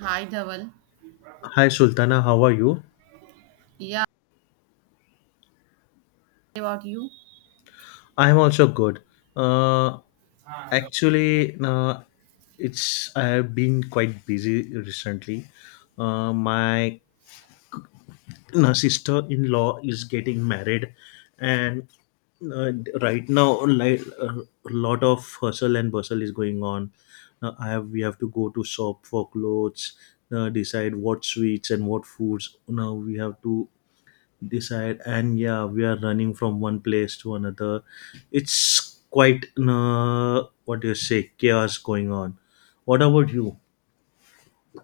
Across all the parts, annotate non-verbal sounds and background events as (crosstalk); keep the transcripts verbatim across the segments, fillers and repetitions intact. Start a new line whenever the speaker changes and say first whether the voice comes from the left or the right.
right: Hi, Dhaval.
left: Hi Sultana, how are you?
right: Yeah, about you?
left: I'm also good. Uh, actually, uh, it's I have been quite busy recently. Uh, my uh, sister-in-law is getting married, and uh, right now, like a lot of hustle and bustle is going on. Uh, I have we have to go to shop for clothes, uh, decide what sweets and what foods. Now we have to decide, and yeah, we are running from one place to another. It's quite uh, what do you say, chaos going on. What about you?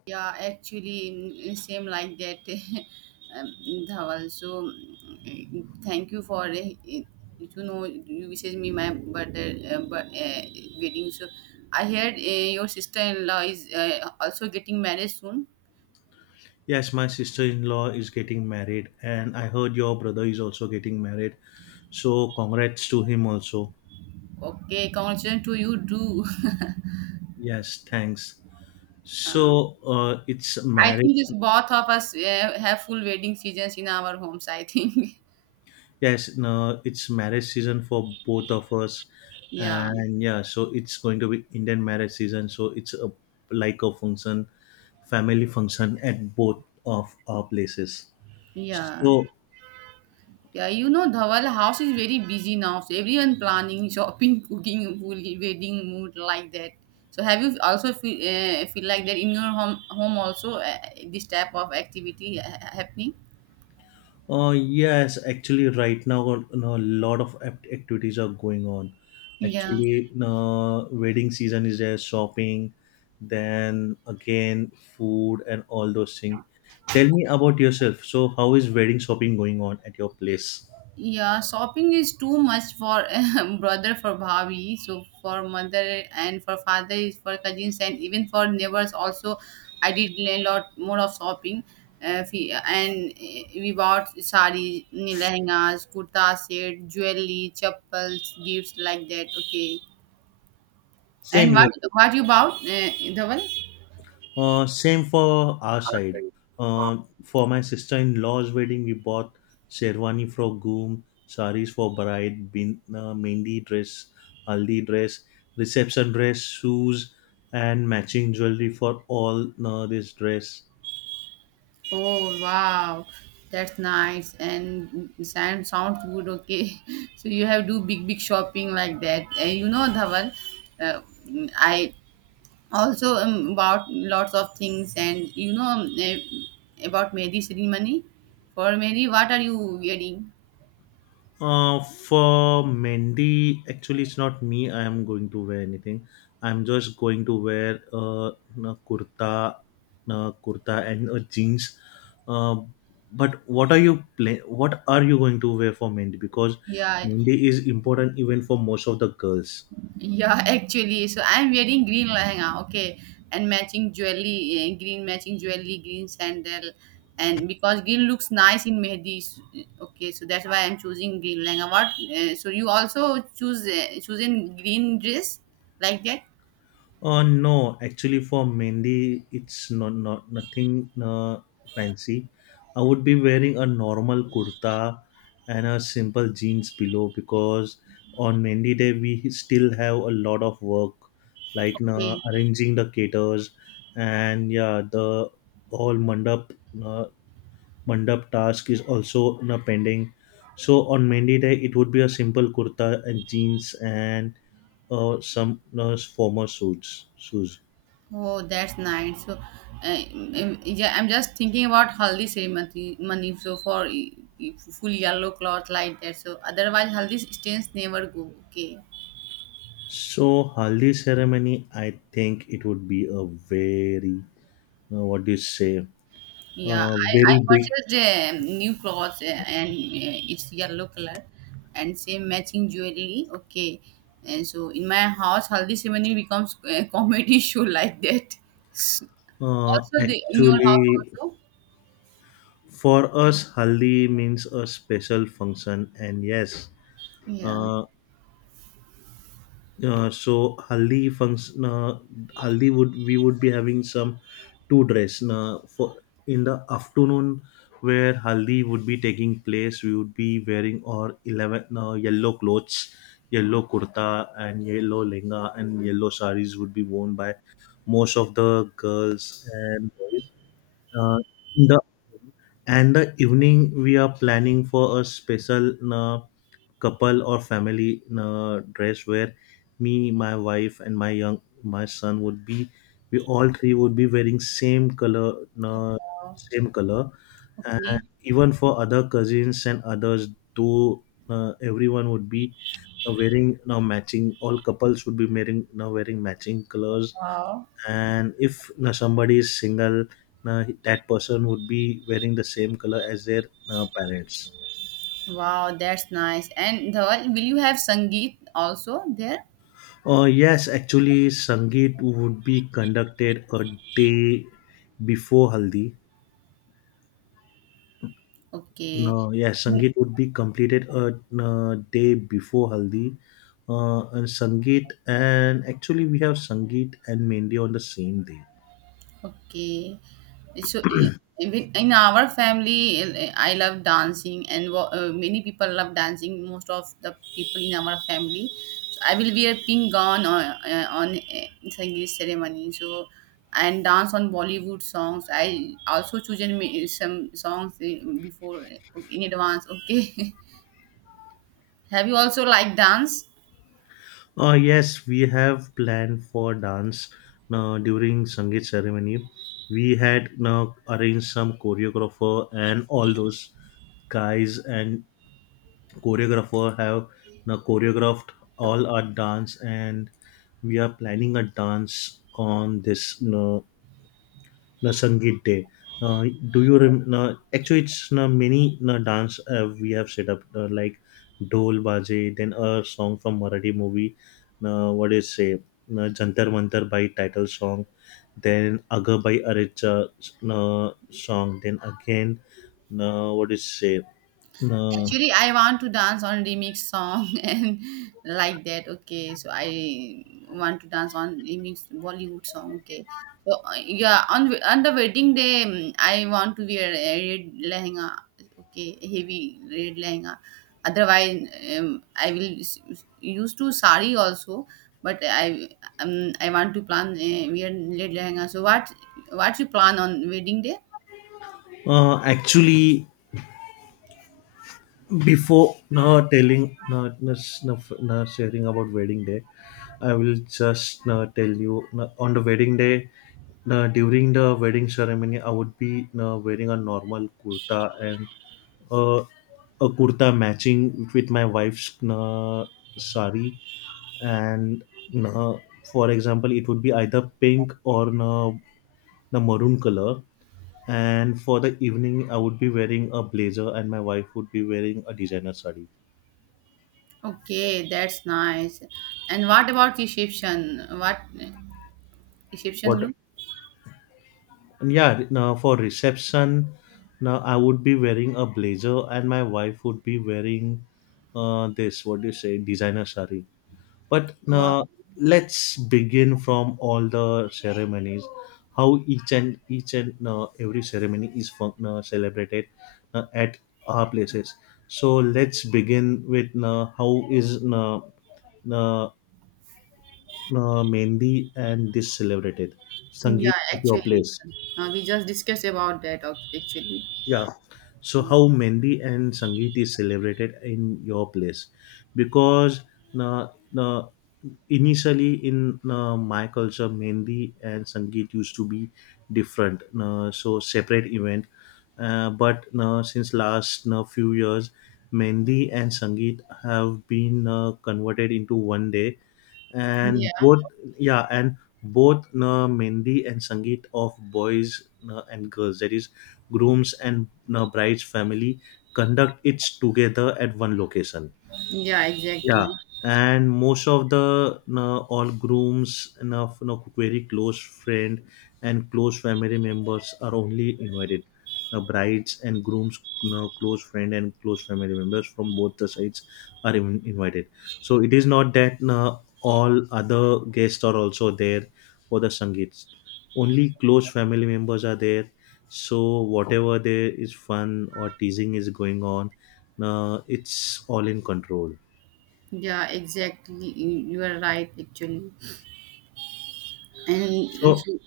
right: Yeah, actually, mm, same like that, (laughs) um, Dhaval. So, mm, thank you for, uh, you know, you wishes me my birthday, uh, but uh, wedding. So, I heard uh, your sister-in-law is uh, also getting married soon.
left: Yes, my sister-in-law is getting married, and I heard your brother is also getting married, so congrats to him also.
right: Okay, congratulations to you too. (laughs)
left: Yes, thanks.
right: Uh,
left: So uh, it's
right: I
left: marriage.
right: think it's both of us uh, have full wedding seasons in our homes, I think.
left: Yes, no, it's marriage season for both of us,
right: (laughs) Yeah,
left: and yeah, so it's going to be Indian marriage season. So it's a like a function, family function at both of our places.
right: yeah.
left: So,
right: Yeah, you know, Dhawal house is very busy now. So everyone planning, shopping, (laughs) cooking, food, wedding, mood like that. So have you also feel, uh, feel like that in your home home also uh, this type of activity uh, happening?
left: uh, yes, actually, right now, uh, no, a lot of act- activities are going on.
right: Yeah.
left: Actually, no, wedding season is there, shopping, then again food and all those things. Tell me about yourself. So, how is wedding shopping going on at your place?
right: Yeah, shopping is too much for (laughs) brother for bhabi, so for mother and for father is for cousins and even for neighbors also. I did a lot more of shopping, uh, we- and uh, we bought sarees, lehengas, kurta set, jewelry, chappals, gifts like that. Okay,
left: Same
right: and
left: year.
right: what what you bought, uh, Dhaval?
left: Uh, same for our side.
right: Okay.
left: Uh, for my sister-in-law's wedding, we bought sherwani for groom, saris for bride, bin, uh, mehndi dress, haldi dress, reception dress, shoes, and matching jewelry for all uh, this dress.
right: Oh wow, that's nice and sound sounds good. Okay, (laughs) so you have do big big shopping like that. And you know, Dhaval, uh, I also um, about lots of things and you know um, eh, about Mehndi ceremony. For Mehndi, what are you wearing?
left: Uh, for Mendy, actually, it's not me. I am going to wear anything. I'm just going to wear uh, a kurta, a kurta and a jeans. Uh, but what are you pla- what are you going to wear for Mendy? Because
right: Yeah,
left: Mendy is important even for most of the girls.
right: yeah, (laughs) actually, so I'm wearing green lehenga, okay, and matching jewelry, eh, green matching jewelry, green sandal, and because green looks nice in mehdi, s- okay, so that's why I'm choosing green lehenga. What? Eh, so you also choose uh, choosing green dress like that?
left: Uh, no, actually, for Mehndi, it's not not nothing uh, fancy. I would be wearing a normal kurta and a simple jeans below, because on Mehndi day we still have a lot of work, like uh,
right: Okay.
left: arranging the caters, and yeah, the all mandap. Uh, Mandap task is also now pending. So on Mendy day, it would be a simple kurta and jeans, and uh, some uh, formal suits. Shoes.
right: Oh, that's nice. So, uh, um, yeah, I'm just thinking about haldi ceremony. Money, so for eh, eh, full yellow cloth like that. So otherwise, haldi stains never go. Okay.
left: So haldi ceremony, I think it would be a very uh, what do you say?
right: Yeah,
left: Uh,
right: I, I
left: very big.
right: purchased uh, new clothes uh, and uh, it's yellow color and same matching jewelry. Okay, and so in my house, haldi ceremony becomes a comedy (laughs) show like that.
left: Uh,
right: Also, the in your house
left: actually,
right: also.
left: for us, haldi means a special function, and yes,
right: Yeah.
left: uh, uh, so haldi function, uh, haldi, would we would be having some two dress uh, for in the afternoon, where haldi would be taking place. We would be wearing our eleven uh, yellow clothes. Yellow kurta and yellow lenga and yellow saris would be worn by most of the girls and boys, uh, in the, and the evening we are planning for a special uh, couple or family uh, dress, where me my wife and my young my son would be, we all three would be wearing same color, uh,
right: Wow.
left: same color. And
right: Okay.
left: even for other cousins and others though, uh, everyone would be uh, wearing now matching, all couples would be wearing now wearing matching colors.
right: Wow.
left: And if uh, somebody is single, uh, that person would be wearing the same color as their uh, parents.
right: Wow, that's nice. And Dhawal, will you have Sangeet also there?
left: Uh, yes, actually, sangeet would be conducted a day before haldi. No,
right: Okay.
left: yes, sangeet would be completed a, uh day before haldi. Uh, and sangeet, and actually we have sangeet and mehndi on the same day.
right: Okay. So i- even in our family, I I love dancing, and wa- uh, many people love dancing. Most of the people in our family, so I will wear pink gown on uh, eh, on uh, Sangeet ceremony. So and dance on Bollywood songs. I also chosen me- some songs uh, before uh, in advance. Okay. (laughs) Have you also like dance?
left: Uh, yes, we have planned for dance uh, during Sangeet ceremony. We had uh, arranged some choreographer and all those guys, and choreographer have uh, choreographed all our dance, and we are planning a dance on this. Uh, na Sangeet Day. Uh, do you rem- na, actually it's na many na dance uh, we have set up uh, like Dol Baje, then a song from Marathi movie. Na, what is say na Jantar Mantar by title song, then Aga by Arecha na song, then again na what is say na.
right: Actually, I want to dance on remix song (laughs) and like that. Okay, so I want to dance on remix Bollywood song. Okay, so uh, yeah, on on the wedding day, mm, I want to wear a red lehenga. Okay, heavy red lehenga. Otherwise, um, I will s- s- use to sari also. But I um, I want to plan uh, wear red lehenga. So what what you plan on wedding day?
left: Uh, actually, before no telling not no, no, no sharing about wedding day, I will just no, tell you no, on the wedding day no, during the wedding ceremony I would be no, wearing a normal kurta and uh, a kurta matching with my wife's no, sari, and no, for example, it would be either pink or no, no maroon color. And for the evening, I would be wearing a blazer and my wife would be wearing a designer sari.
right: Okay, that's nice. And what about Egyptian? What Egyptian look?
left: What? Yeah, now for reception, now I would be wearing a blazer and my wife would be wearing uh this, what do you say, designer sari. But
right: Wow.
left: now let's begin from all the ceremonies, how each and each and uh, every ceremony is fun- uh, celebrated uh, at our places. So let's begin with uh, how is uh, uh, uh, Mehndi and this celebrated,
right: Yeah,
left: Sangeet at your
right: actually,
left: place.
right: uh, we just discussed about that uh, actually.
left: Yeah. So how Mendi and Sangeet is celebrated in your place? Because uh, uh, initially in uh, my culture, Mendi and Sangeet used to be different, uh, so separate event. Uh, but uh, since last uh, few years, Mendi and Sangeet have been uh, converted into one day, and
right: Yeah,
left: both, yeah, and both uh, Mendi and Sangeet of boys uh, and girls. That is groom's and the bride's family conduct it together at one location.
right: yeah,
left: Yeah,
right: exactly.
left: and most of the, you know, all grooms, you know, you know, very close friend and close family members are only invited. The brides and grooms, you know, close friend and close family members from both the sides are in- invited. So it is not that, you know, all other guests are also there for the sangeet. Only close family members are there. So whatever there is fun or teasing is going on, uh, it's all in control.
right: Yeah, exactly. You you are right actually. And and
left: So,
right: so-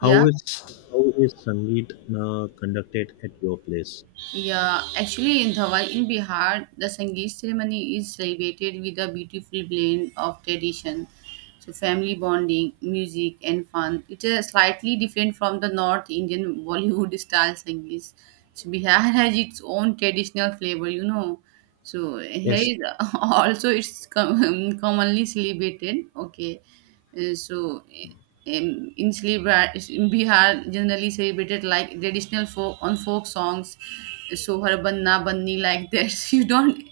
left: how is how is Sangeet uh, conducted at your place?
right: Yeah, actually in Dhawal, in Bihar, the Sangeet ceremony is celebrated with a beautiful blend of tradition, so family bonding, music, and fun. It is slightly different from the North Indian (laughs) Bollywood style Sangeet. So Bihar (laughs) has its own traditional flavor, you know. So here
left: Yes.
right: is (laughs) also it's com- commonly celebrated. Okay, uh, so, uh, um, in Sleep- in Bihar, generally celebrated like traditional folk on folk songs. So, har banna banni like that. (laughs) You don't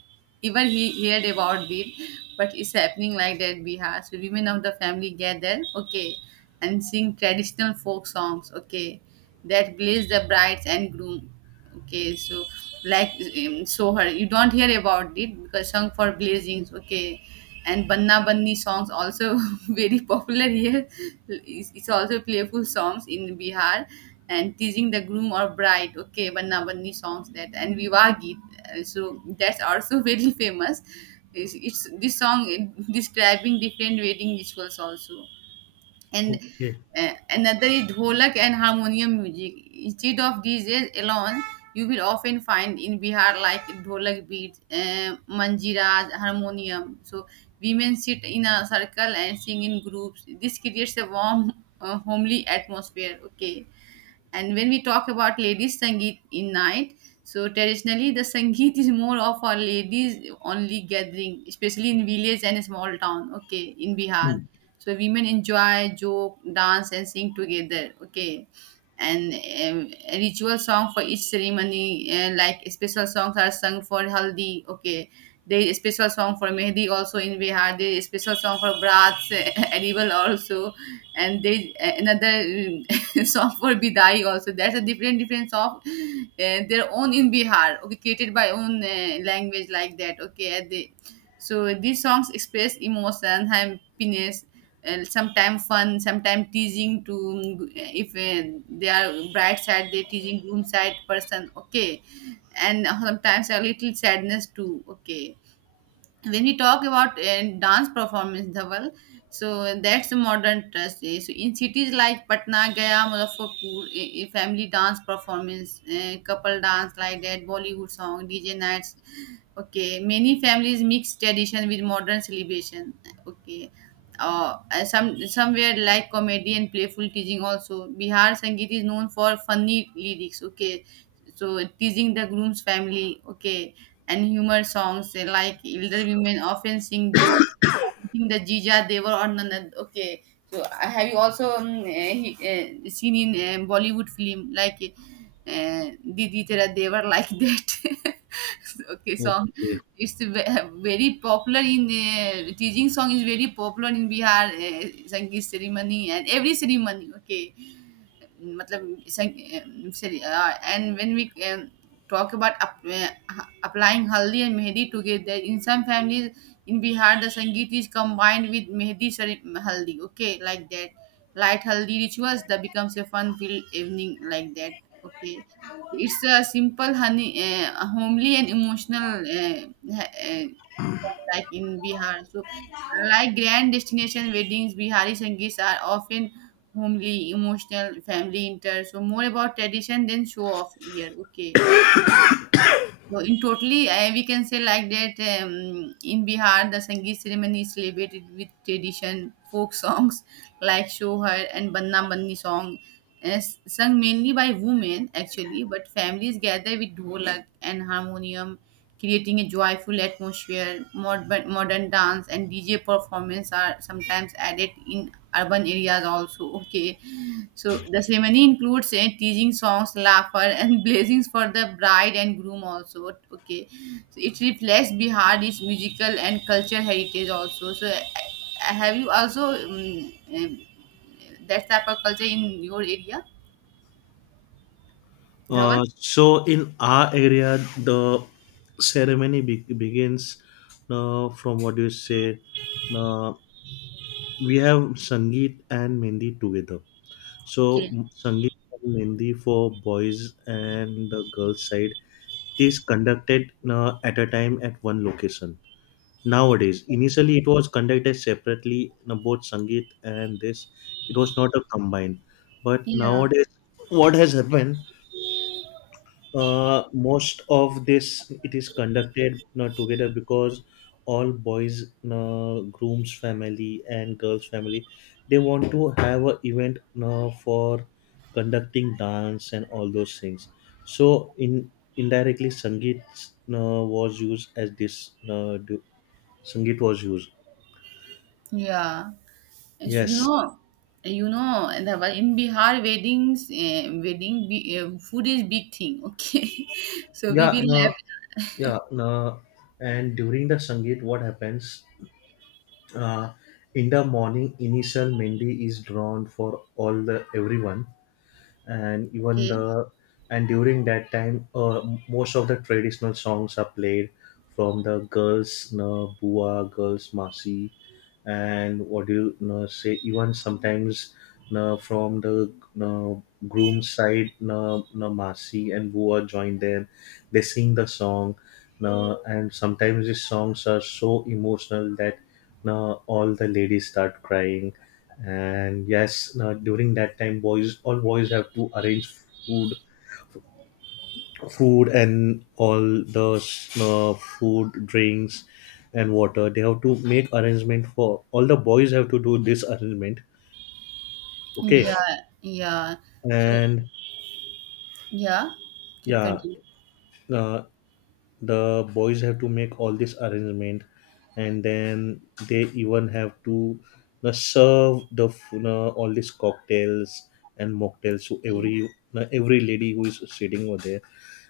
right: even he heard about it, but it's happening like that in Bihar. So, women of the family gather, okay, and sing traditional folk songs, okay, that blaze the brides and groom. Okay, so like um, Sohar, you don't hear about it because sung for blazings, okay, and Banna Banni songs also (laughs) (laughs) very popular here. It's it's also playful songs in Bihar and teasing the groom or bride. Okay, banna banni songs that and Viva Geet. Uh, So that's also (laughs) very famous. It's, it's this song is describing different wedding rituals also and
left: Okay.
right: uh, another is dholak and harmonium music. Instead of D Js alone, you will often find in Bihar like dholak beats, uh, manjiras, harmonium. So women sit in a circle and sing in groups. This creates a warm, uh, homely atmosphere. Okay, and when we talk about ladies Sangeet in night, so traditionally the Sangeet is more of our ladies only gathering, especially in village and small town, okay, in Bihar. So women enjoy, joke, dance and sing together, okay. And um, a ritual song for each ceremony, uh, like special songs are sung for Haldi, okay. There is a special song for Mehdi also in Bihar. There is a special song for Brats, (laughs) Edible also and they another um, (laughs) song for Bidai also. That's a different different song, uh, their own in Bihar. Okay, created by own uh, language like that. Okay, and they, so these songs express emotion, happiness, and sometimes fun, sometimes teasing to mm, if uh, they are bride side, they teasing groom side person. Okay, and sometimes a little sadness too. Okay, when we talk about uh, dance performance dhaval, so that's a modern trust eh. So in cities like Patna, Gaya, Muzaffarpur, eh, eh, family dance performance, eh, couple dance like that, Bollywood song, DJ nights. Okay, many families mix tradition with modern celebration. Okay, uh, and some somewhere like comedy and playful teasing also, Bihar sangeet is known for funny lyrics. Okay, so teasing the groom's family. Okay, and humor songs, eh, like elder women often sing jokes eating the jija they were on another. Okay, so I have you also um, eh, he, eh, seen in eh, bollywood film like uh, didi tera they were like that (laughs) okay song.
left: Okay.
right: It's ve- very popular in uh, teaching song is very popular in Bihar uh, sangeet ceremony and every ceremony. Okay. मतलब संग and when we talk about applying haldi and mehndi together in some families. In Bihar, the Sangeet is combined with Mehdi cere- Haldi, okay, like that. Light Haldi rituals that becomes a fun filled evening, like that, okay. It's a simple, honey, uh, homely, and emotional, uh, uh, like in Bihar. So, like grand destination weddings, Bihari Sangeets are often homely, emotional, family inter. So, more about tradition than show off here, okay. So in totally, uh, we can say like that um, in Bihar, the Sangeet ceremony is celebrated with tradition, folk songs like Shohar and Banna Banni song, uh, sung mainly by women actually, but families gather with dholak and harmonium, creating a joyful atmosphere. Modern, modern dance and D J performance are sometimes added in urban areas also. Okay, so the ceremony includes eh, teasing songs, laughter, and (laughs) blessings for the bride and groom also. Okay, so it reflects Bihar its musical and cultural heritage also. So eh, eh, have you also um, um, that type of culture in your area,
left: Uh,
right: Dhawan?
left: so in our area, the ceremony be- begins uh, from what you say. Uh, we have Sangeet and Mendi together. So
right: Okay.
left: Sangeet and Mendi for boys and the girls side. It is conducted uh, at a time at one location. Nowadays, initially it was conducted separately, you know, both Sangeet and this. It was not a combined. But
right: Yeah,
left: nowadays, what has happened? Uh, most of this it is conducted not together, because all boys, you know, groom's family and girls family, they want to have a event, you know, for conducting dance and all those things. So in indirectly, Sangeet, you know, was used as this, you know, du- Sangeet was used.
right: yeah. As you
left: Yes.
right: know you know Dhawan, in Bihar weddings, uh, wedding be, uh, food is big thing. Okay, (laughs) so we
left: Yeah.
right: will
left: No.
right: have.
left: Yeah. No. And during the Sangeet, what happens? Uh, in the morning, initial Mendi is drawn for all the everyone, and even
right: Okay.
left: the, and during that time, uh, most of the traditional songs are played from the girls, na bua, girls, masi, and what do you, you know, say, even sometimes, you know, from the, you know, groom's side, you know, you know, Masi and Bua join them, they sing the song, you know. And sometimes these songs are so emotional that, you know, all the ladies start crying. And yes, you know, during that time, boys, all boys have to arrange food, food and all the uh, food drinks and water. They have to make arrangement for all, the boys have to do this arrangement. Okay.
right: Yeah, yeah. So
left: And
right: yeah, keep
left: yeah,
right: continuing.
left: uh, the boys have to make all this arrangement, and then they even have to uh, serve the f- uh, all these cocktails and mocktails to
right: Okay.
left: every uh, every lady who is sitting over there.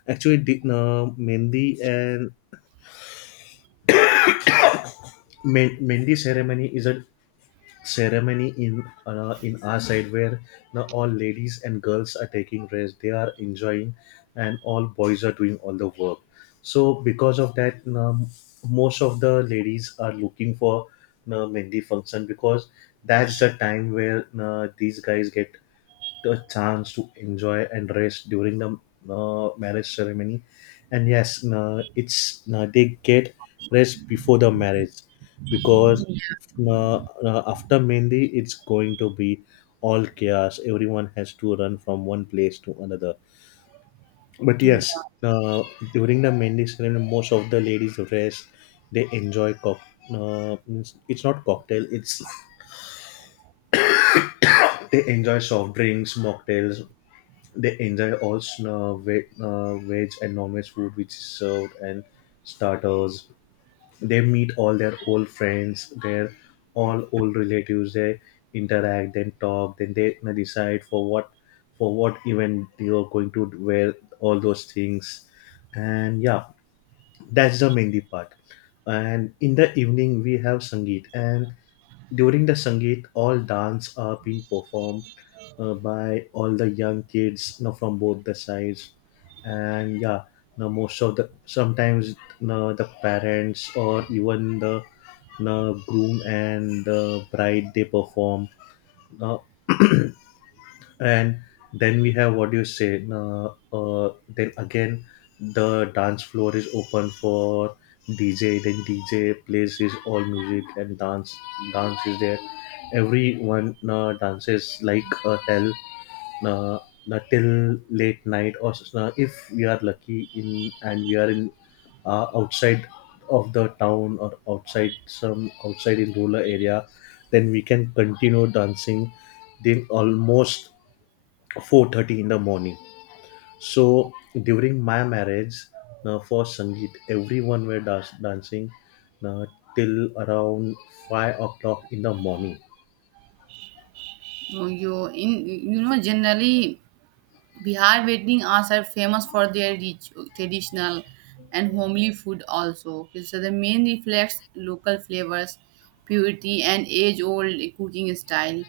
left: Actually, the uh, mendi and men- mendi ceremony is a ceremony in uh, in our side, where now all ladies and girls are taking rest, they are enjoying, and all boys are doing all the work. So because of that, um, most of the ladies are looking for uh, mehndi function, because that's the time where uh, these guys get a chance to enjoy and rest during the uh, marriage ceremony. And yes, uh, it's uh, they get rest before the marriage, because uh, uh, after mendi it's going to be all chaos, everyone has to run from one place to another. But
right: Yeah.
left: yes, uh, during the mendi ceremony, most of the ladies rest, they enjoy cock uh, means- it's not cocktail, it's, they enjoy soft drinks, mocktails. They enjoy all sn- uh, ve- uh, veg and non-veg food which is served, and starters. They meet all their old friends, their all old relatives. They interact, then talk, then they decide for what, for what event they are going to wear, all those things. And yeah, that's the mehndi part, and in the evening we have sangeet, and during the sangeet all dance are being performed uh, by all the young kids, you know, from both the sides. And yeah, now most of the sometimes, you know, the parents or even the, you know, groom and the bride they perform. Now and then we have, what do you say, uh, uh, then again the dance floor is open for DJ. Then DJ plays his all music and dance dance is there. Everyone uh, dances like a hell, uh, uh, till late night, or uh, if we are lucky in, and we are in uh, outside of the town, or outside some outside in rural area, then we can continue dancing. Then almost four thirty in the morning. So during my marriage, uh, for sangeet everyone were das- dancing uh, till around five o'clock in the morning.
right: No, you in you know generally Bihar wedding are famous for their rich, traditional and homely food also. Okay, so the main reflects local flavors, purity and age-old cooking style.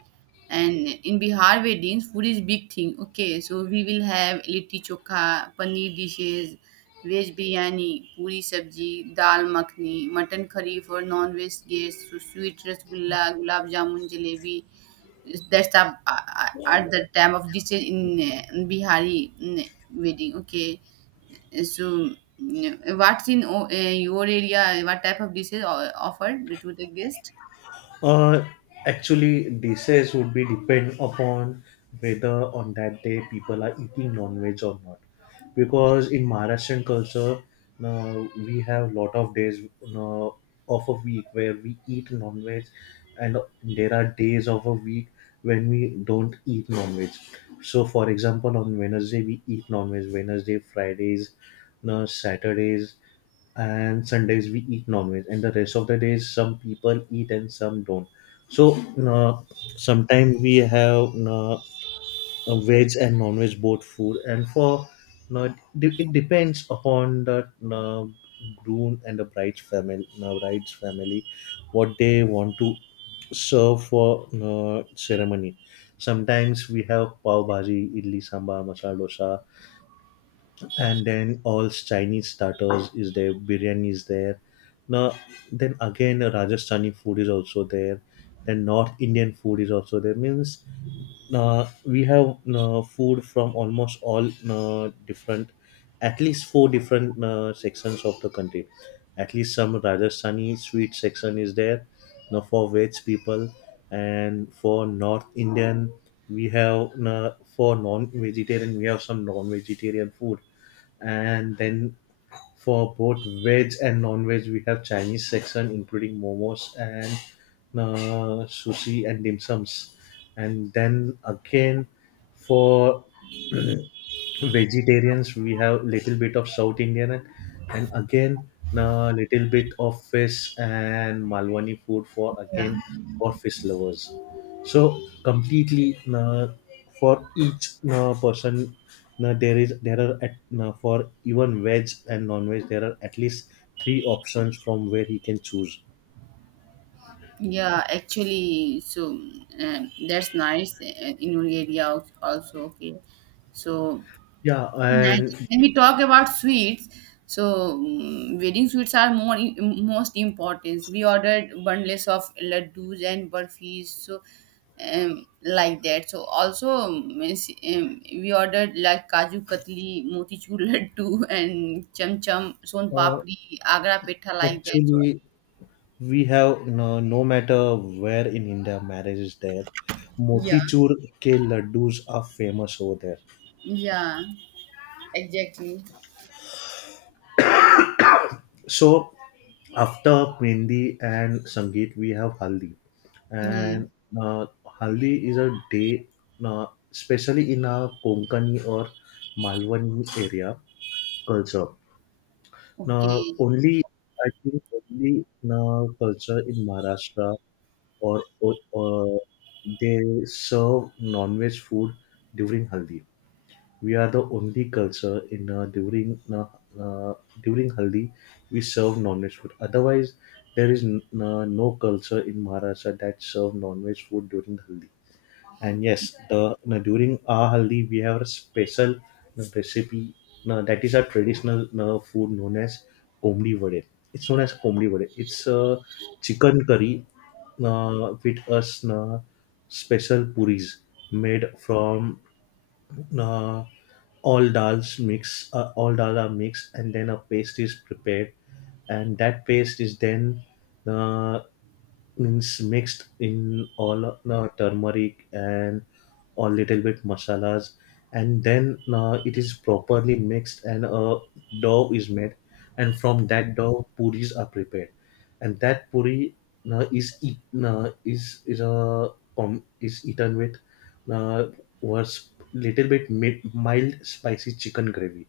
right: And in Bihar weddings, food is big thing. Okay, so we will have litti chokha, paneer dishes, veg biryani, puri sabji, dal makhni, mutton curry for non-veg guests, so sweet rasgulla, gulab jamun, jalebi that's up uh, at the time of decision in uh, Bihari mm, wedding. Okay, so mm, what's in o- uh, your area? What type of dishes o- offered to the guest?
left: Uh, Actually, dishes would be depend upon whether on that day people are eating non-veg or not. Because in Maharashtrian culture, uh, we have lot of days uh, of a week where we eat non-veg, and there are days of a week when we don't eat non-veg. So, for example, on Wednesday we eat non-veg. Wednesday, Fridays, uh, Saturdays and Sundays we eat non-veg, and the rest of the days some people eat and some don't. So uh, sometimes we have uh, veg and non-veg both food, and for uh, de- it depends upon the uh, groom and the bride's family, uh, bride's family, what they want to serve for uh, ceremony. Sometimes we have pav bhaji, idli sambar, masala dosa, and then all Chinese starters is there, biryani is there. Now, then again, Rajasthani food is also there. Then North Indian food is also there. Means uh, we have uh, food from almost all uh, different, at least four different uh, sections of the country. At least some Rajasthani sweet section is there now for veg people, and for North Indian we have, uh, for non-vegetarian we have some non-vegetarian food, and then for both veg and non-veg we have Chinese section including momos and uh, sushi and dim sums. And then again, for vegetarians we have little bit of South Indian, and, and again a little bit of fish and Malwani food for,
right: Yeah,
left: again, for fish lovers. So completely uh, for each uh, person, uh, there is, there are at, uh, for even veg and non-veg there are at least three options from where he can choose.
right: yeah. Actually, so um, that's nice uh, in your area als- also. Okay, so
left: Yeah,
right: that
left: and
right: when we talk about sweets, so mm, wedding sweets are more i- most important. We ordered bundles of laddus and burfis, so um, like that. So also um, is- um, we ordered like kaju katli, motichur (laughs) laddu, and cham cham, son
left: uh,
right: papdi, agra petha, like that. So
left: actually we have, no, no matter where in India marriage is there,
right: yeah,
left: motichur ke laddus are famous over there.
right: yeah, exactly.
left: So after mehendi and sangeet, we have haldi,
right: Yeah.
left: and uh, haldi is a day, uh, especially in a Konkani or Malwani area culture. Now
right: Okay.
left: only, I think, only uh, culture in Maharashtra, or, or, or they serve non-veg food during haldi. We are the only culture in uh, during uh, uh, during haldi we serve non-veg food. Otherwise, there is n- uh, no culture in Maharashtra that serve non-veg food during haldi. And yes, the no, during our haldi we have a special, no, recipe, no, that is a traditional, no, food known as komdi vade. It's known as komdi vade. It's a chicken curry, no, with us, no, special puris made from, no, all dals mix, uh, all dal are mixed and then a paste is prepared, and that paste is then, uh, means mixed in all uh, turmeric and a little bit masalas, and then uh, it is properly mixed and a dough is made, and from that dough puris are prepared. And that puri uh, is eat, uh, is is a um, is eaten with uh, was little bit mi- mild spicy chicken gravy.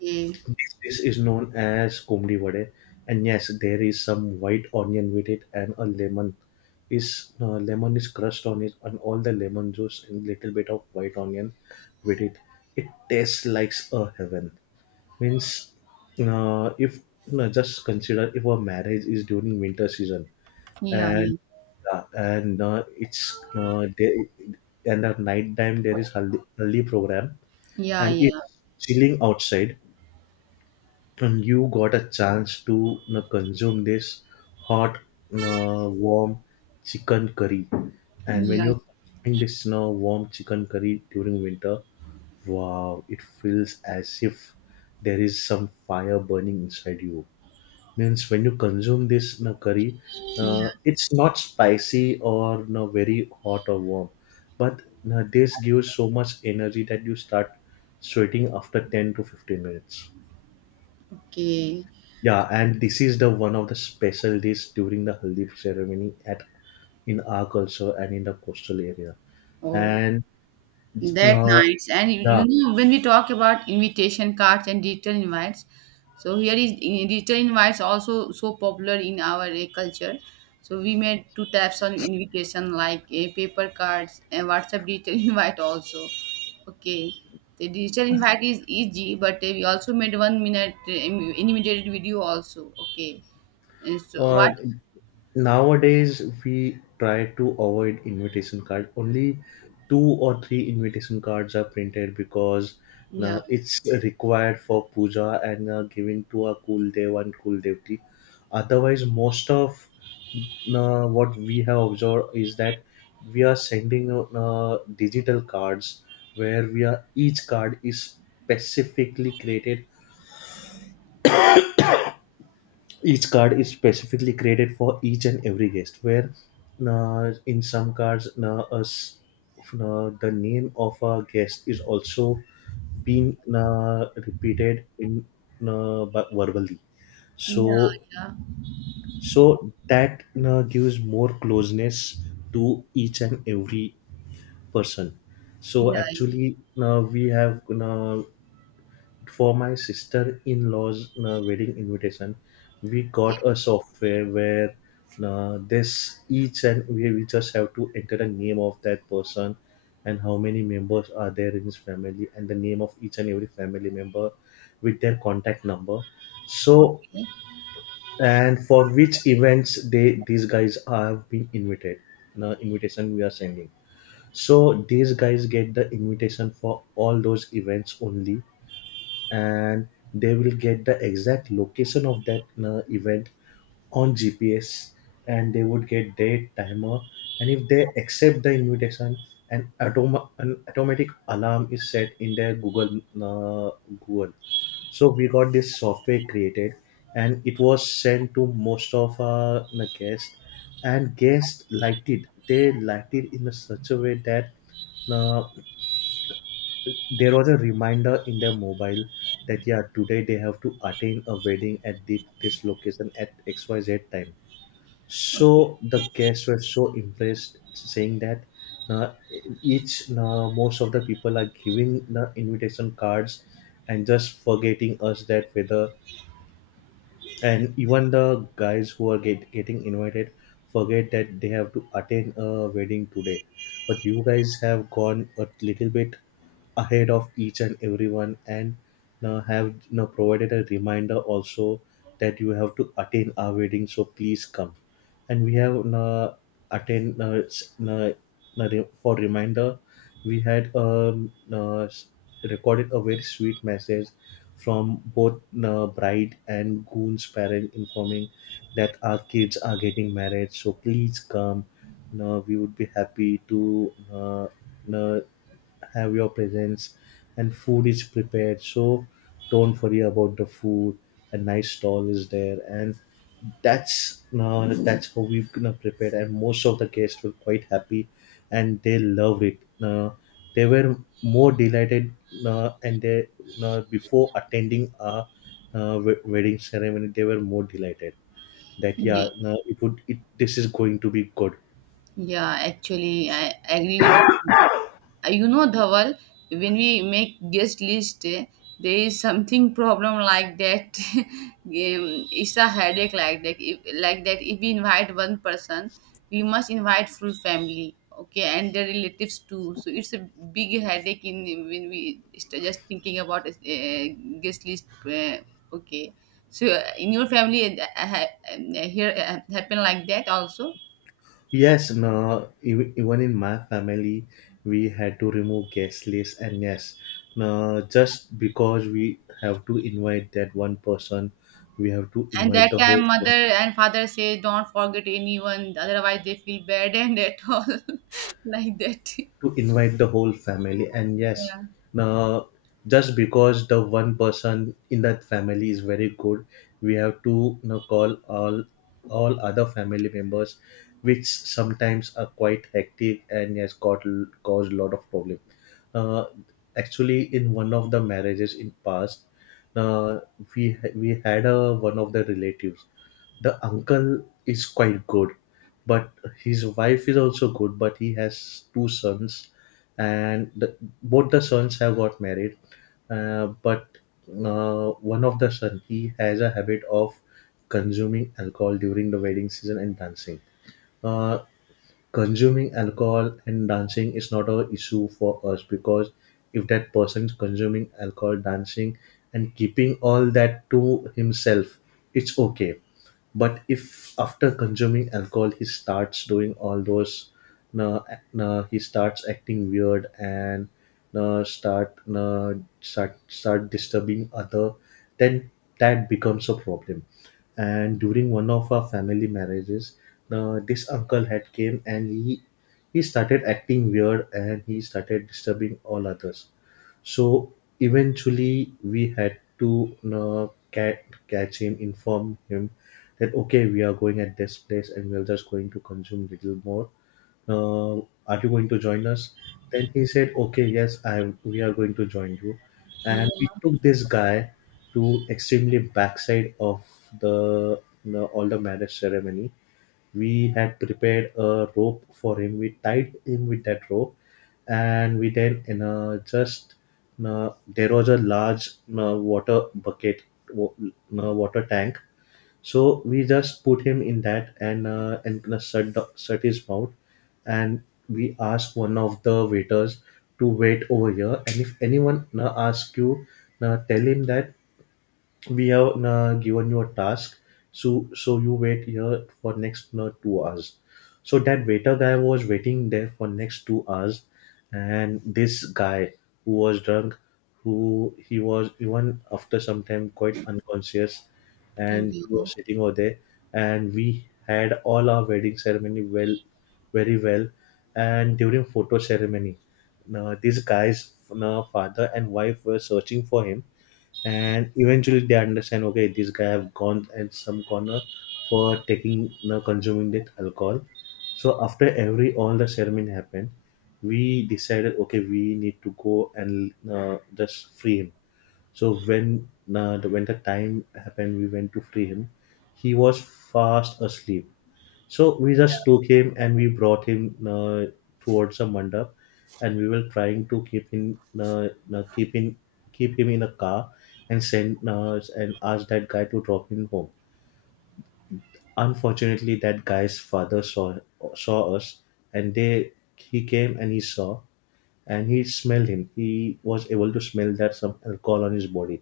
right: Okay.
left: This dish is known as komdi vade, and yes, there is some white onion with it, and a lemon is uh, lemon is crushed on it, and all the lemon juice and little bit of white onion with it. It tastes like a heaven. Means, uh, if, no, just consider if a marriage is during winter season,
right: Yeah.
left: and yeah, and uh, it's uh, there, and at night time there is haldi, haldi program,
right: Yeah.
left: and
right: Yeah.
left: it's chilling outside, and you got a chance to, you know, consume this hot, you know, warm chicken curry. And when
right: Yeah. Yeah.
left: you're consuming this, you know, warm chicken curry during winter, wow, it feels as if there is some fire burning inside you. Means when you consume this, you know, curry,
right: Yeah.
left: uh, it's not spicy or, you know, very hot or warm, but, you know, this gives so much energy that you start sweating after ten to fifteen minutes.
right: Okay.
left: Yeah, and this is the one of the special days during the haldi ceremony at, in our culture and in the coastal area.
right: Oh,
left: And
right: that
left: uh,
right: nice. And you,
left: yeah,
right: you know, when we talk about invitation cards and digital invites, so here is in- digital invites also so popular in our uh, culture. So we made two types of invitation like a paper cards and WhatsApp digital (laughs) invite also. Okay. The digital invite is easy, but uh, we also made one minute uh, im- animated video also. Okay. And so
left: uh,
right: what?
left: nowadays we try to avoid invitation card. Only two or three invitation cards are printed because
right: Yeah.
left: uh, it's required for puja and uh, giving to a cool dev and cool devti. Otherwise, most of uh, what we have observed is that we are sending out uh, digital cards where we are, each card is specifically created Each card is specifically created for each and every guest. Where uh, in some cards, uh, us, uh, the name of a guest is also being uh, repeated in, uh, bu- verbally.
right: Yeah.
left: So
right: Yeah.
left: so that uh, gives more closeness to each and every person. So
right: Yeah.
left: actually, uh, we have. Uh, for my sister-in-law's uh, wedding invitation, we
right: Okay.
left: got a software where uh, this each, and we, we just have to enter the name of that person and how many members are there in his family and the name of each and every family member with their contact number. So,
right: Okay.
left: and for which events they, these guys have been invited, the invitation we are sending, so these guys get the invitation for all those events only. And they will get the exact location of that uh, event on G P S, and they would get date, timer, and if they accept the invitation, an, autom- an automatic alarm is set in their Google uh, Google. So we got this software created, and it was sent to most of our uh, guests, and guests liked it. They liked it in a such a way that uh, there was a reminder in their mobile that yeah, today they have to attend a wedding at the, this location at xyz time.
right: Okay.
left: So the guests were so impressed, saying that uh, each uh, most of the people are giving the invitation cards and just forgetting us that whether, and even the guys who are get, getting invited forget that they have to attend a wedding today. But you guys have gone a little bit ahead of each and everyone, and now have now provided a reminder also that you have to attend our wedding, so please come. And we have now attend now, s- now, now re- for reminder we had, um, now s- recorded a very sweet message from both uh, bride and groom's parents informing that our kids are getting married, so please come. No, we would be happy to uh, uh, have your presence, and food is prepared, so don't worry about the food. A nice stall is there, and that's uh, that's how we gonna prepare. And most of the guests were quite happy and they loved it. Uh, they were more delighted, uh, and they, uh, before attending a, uh, we- wedding ceremony, they were more delighted that
right: Yeah.
left: yeah, no, it would it, this is going to be good.
right: Yeah, actually, I agree with you. Uh, You know, Dhaval, when we make guest list, eh, there is something problem like that. (laughs) Um, it's a headache like that. If, like that, if we invite one person, we must invite full family, okay, and their relatives too. So it's a big headache in when we st- just thinking about uh, guest list. Uh, okay, so uh, in your family, uh, ha- uh, here uh, happen like that also.
left: Yes, no, ev- even in my family, we had to remove guest list. And yes, no, just because we have to invite that one person, we have to
right: And
left: invite
right: that
left: the whole,
right: time, mother and father say, "Don't forget anyone, otherwise they feel bad and at all, (laughs) like that."
left: to invite the whole family. And yes,
right: Yeah,
left: now, just because the one person in that family is very good, we have to, you know, call all all other family members, which sometimes are quite hectic. And yes, got caused a lot of problem. uh, Actually, in one of the marriages in past, uh, we we had a, one of the relatives, the uncle, is quite good, but his wife is also good, but he has two sons, and the, both the sons have got married. Uh, but uh, one of the son he has a habit of consuming alcohol during the wedding season and dancing. uh, Consuming alcohol and dancing is not a issue for us, because if that person is consuming alcohol dancing and keeping all that to himself, it's okay. But if after consuming alcohol he starts doing all those, uh, uh, he starts acting weird, and uh, start uh, start start disturbing other, then that becomes a problem. And during one of our family marriages, uh, this uncle had came and he he started acting weird and he started disturbing all others. So eventually we had to, uh, ca- catch him, inform him that okay, we are going at this place and we are just going to consume little more, uh, are you going to join us. Then he said okay, yes, i am- we are going to join you. And we
right: yeah,
left: took this guy to extremely backside of the, you know, all the marriage ceremony. We had prepared a rope for him. We tied him with that rope, and we then, you know, just, you know, there was a large, you know, water bucket, wa- you know, water tank, so we just put him in that, and uh, and gonna shut the, shut his mouth. And we ask one of the waiters to wait over here. And if anyone na ask you, na tell him that we have uh, given you a task, so so you wait here for next uh, two hours. So that waiter guy was waiting there for next two hours. And this guy who was drunk, who he was even after some time quite unconscious,
right: thank
left: and he was
right: you.
left: sitting over there. And we had all our wedding ceremony well, very well. And during photo ceremony, now these guys, now father and wife were searching for him, and eventually they understand, okay, this guy have gone at some corner for taking, now consuming that alcohol. So after every, all the ceremony happened, we decided okay, we need to go and uh, just free him. So when uh, the winter time happened, we went to free him. He was fast asleep. So we just took
right: Yeah.
left: him and we brought him uh, towards a mandap, and we were trying to keep him, uh, uh, keep him, keep him in a car, and send, uh, and ask that guy to drop him home. Unfortunately, that guy's father saw, saw us, and they he came and he saw, and he smelled him. He was able to smell that some alcohol on his body.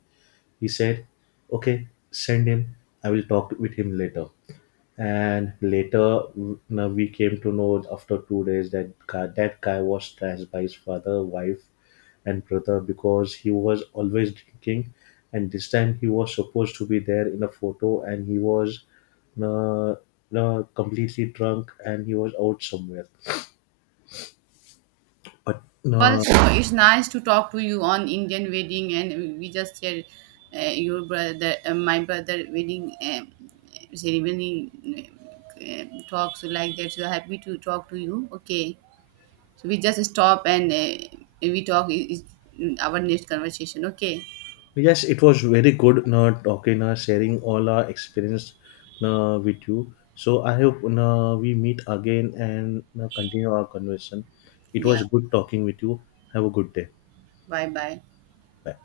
left: He said, "Okay, send him. I will talk with him later." And later, w- now we came to know after two days that guy, that guy was trashed by his father, wife, and brother because he was always drinking, and this time he was supposed to be there in a photo, and he was uh, uh, completely drunk and he was out somewhere. But no,
right: Also, it's nice to talk to you on Indian wedding, and we just shared uh, your brother, uh, my brother wedding um, ceremony uh, talks like that. So happy to talk to you. Okay, so we just stop and uh, we talk. Is our next conversation? Okay.
left: yes, it was very good na, talking, uh, sharing all our experience na, with you. So I hope na, we meet again and na, continue our conversation. It
right: Yeah.
left: was good talking with you. Have a good day.
right: Bye bye.
left: Bye.